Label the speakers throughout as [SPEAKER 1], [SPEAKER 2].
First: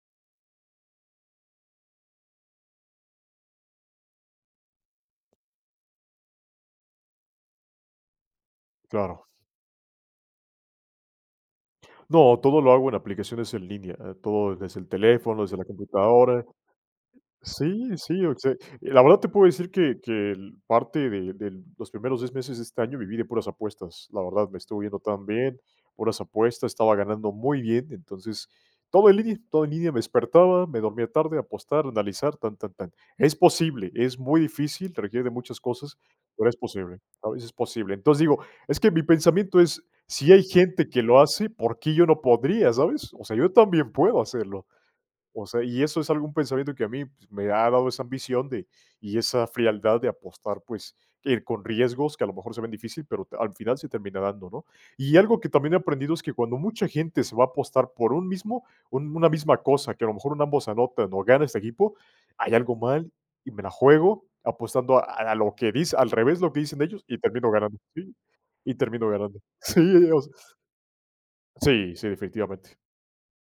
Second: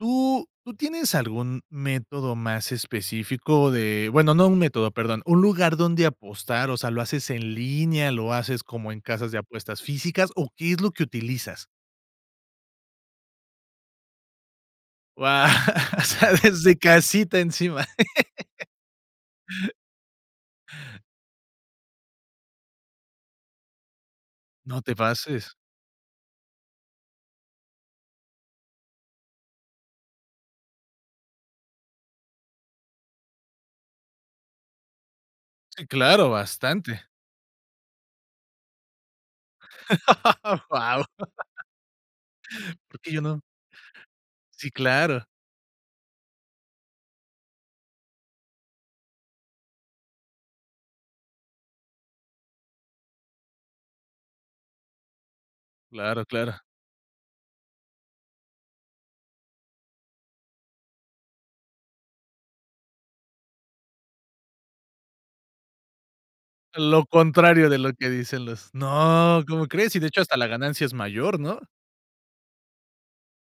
[SPEAKER 1] ¿Tú tú tienes algún método más específico de bueno, no un método, perdón, un lugar dónde apostar, o sea, lo haces en línea, lo haces como en
[SPEAKER 2] Claro.
[SPEAKER 1] casas de apuestas físicas o qué es lo que utilizas?
[SPEAKER 2] No, todo lo hago en aplicaciones en línea, eh, todo desde el teléfono,
[SPEAKER 1] Guau,
[SPEAKER 2] desde la
[SPEAKER 1] o sea
[SPEAKER 2] computadora.
[SPEAKER 1] desde casita, encima.
[SPEAKER 2] Sí, sí, o se la verdad, te puedo decir que que l parte de del los primeros 10 meses de este año viví de puras apuestas, la verdad, me estuvo
[SPEAKER 1] No te
[SPEAKER 2] yendo tan
[SPEAKER 1] pases.
[SPEAKER 2] bien, puras apuestas, estaba ganando muy bien. Entonces, todo en línea y todo en línea, me despertaba, me dormía tarde, apostar, analizar, tan, tan, tan. Es posible, es muy difícil, requiere de muchas
[SPEAKER 1] Sí,
[SPEAKER 2] cosas,
[SPEAKER 1] claro,
[SPEAKER 2] pero es posible,
[SPEAKER 1] bastante.
[SPEAKER 2] ¿sabes?, es posible. Entonces digo, es que mi pensamiento es: "Si hay gente que
[SPEAKER 1] Guau.
[SPEAKER 2] lo hace, ¿por qué yo no podría,
[SPEAKER 1] ¿Por
[SPEAKER 2] sabes?",
[SPEAKER 1] qué yo
[SPEAKER 2] o sea,
[SPEAKER 1] no?
[SPEAKER 2] yo también puedo hacerlo,
[SPEAKER 1] Sí, claro.
[SPEAKER 2] o sea, y eso es algún pensamiento que a mí, pues, me ha dado esa ambición de y esa frialdad de apostar, pues, ir con riesgos que, a lo mejor se ven difícil, pero t al final se termina dando, ¿no? Y algo que también he aprendido es
[SPEAKER 1] Claro,
[SPEAKER 2] que
[SPEAKER 1] claro.
[SPEAKER 2] cuando mucha gente se va a apostar por un mismo un una misma cosa, que a lo mejor en ambos anotan o gana este equipo, hay algo mal y me la juego, apostando a a lo que dis al revés de lo que dicen ellos,
[SPEAKER 1] Lo
[SPEAKER 2] y termino
[SPEAKER 1] contrario
[SPEAKER 2] ganando
[SPEAKER 1] de lo que
[SPEAKER 2] Sí,
[SPEAKER 1] dicen los
[SPEAKER 2] y termino ganando
[SPEAKER 1] No, ¿cómo
[SPEAKER 2] Sí,
[SPEAKER 1] crees? Y, de
[SPEAKER 2] o
[SPEAKER 1] hecho,
[SPEAKER 2] s
[SPEAKER 1] hasta la ganancia es mayor, ¿no?
[SPEAKER 2] Sí, sí, definitivamente.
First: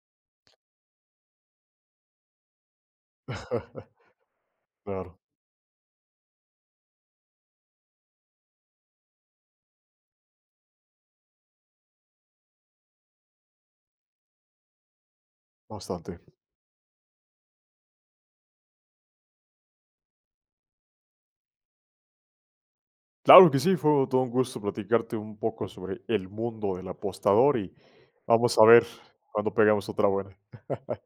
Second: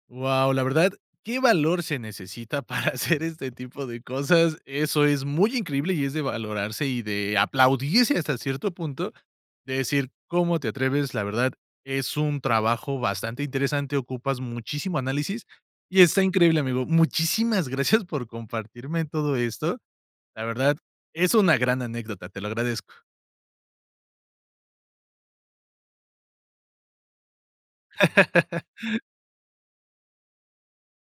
[SPEAKER 1] Guau, la verdad, qué valor se necesita para hacer este tipo de cosas, eso
[SPEAKER 2] Claro.
[SPEAKER 1] es muy increíble y es de valorarse y de aplaudirse, hasta cierto punto, de decir: "¿Cómo te atreves?". La verdad, es un trabajo bastante interesante, ocupas muchísimo análisis y, está
[SPEAKER 2] Bastante.
[SPEAKER 1] increíble, amigo. Muchísimas gracias por compartirme todo esto. La verdad, es una gran anécdota, te lo agradezco.
[SPEAKER 2] Claro que sí, fue todo un gusto platicarte un poco sobre el mundo del apostador, y vamos a ver cuándo pegamos otra buena.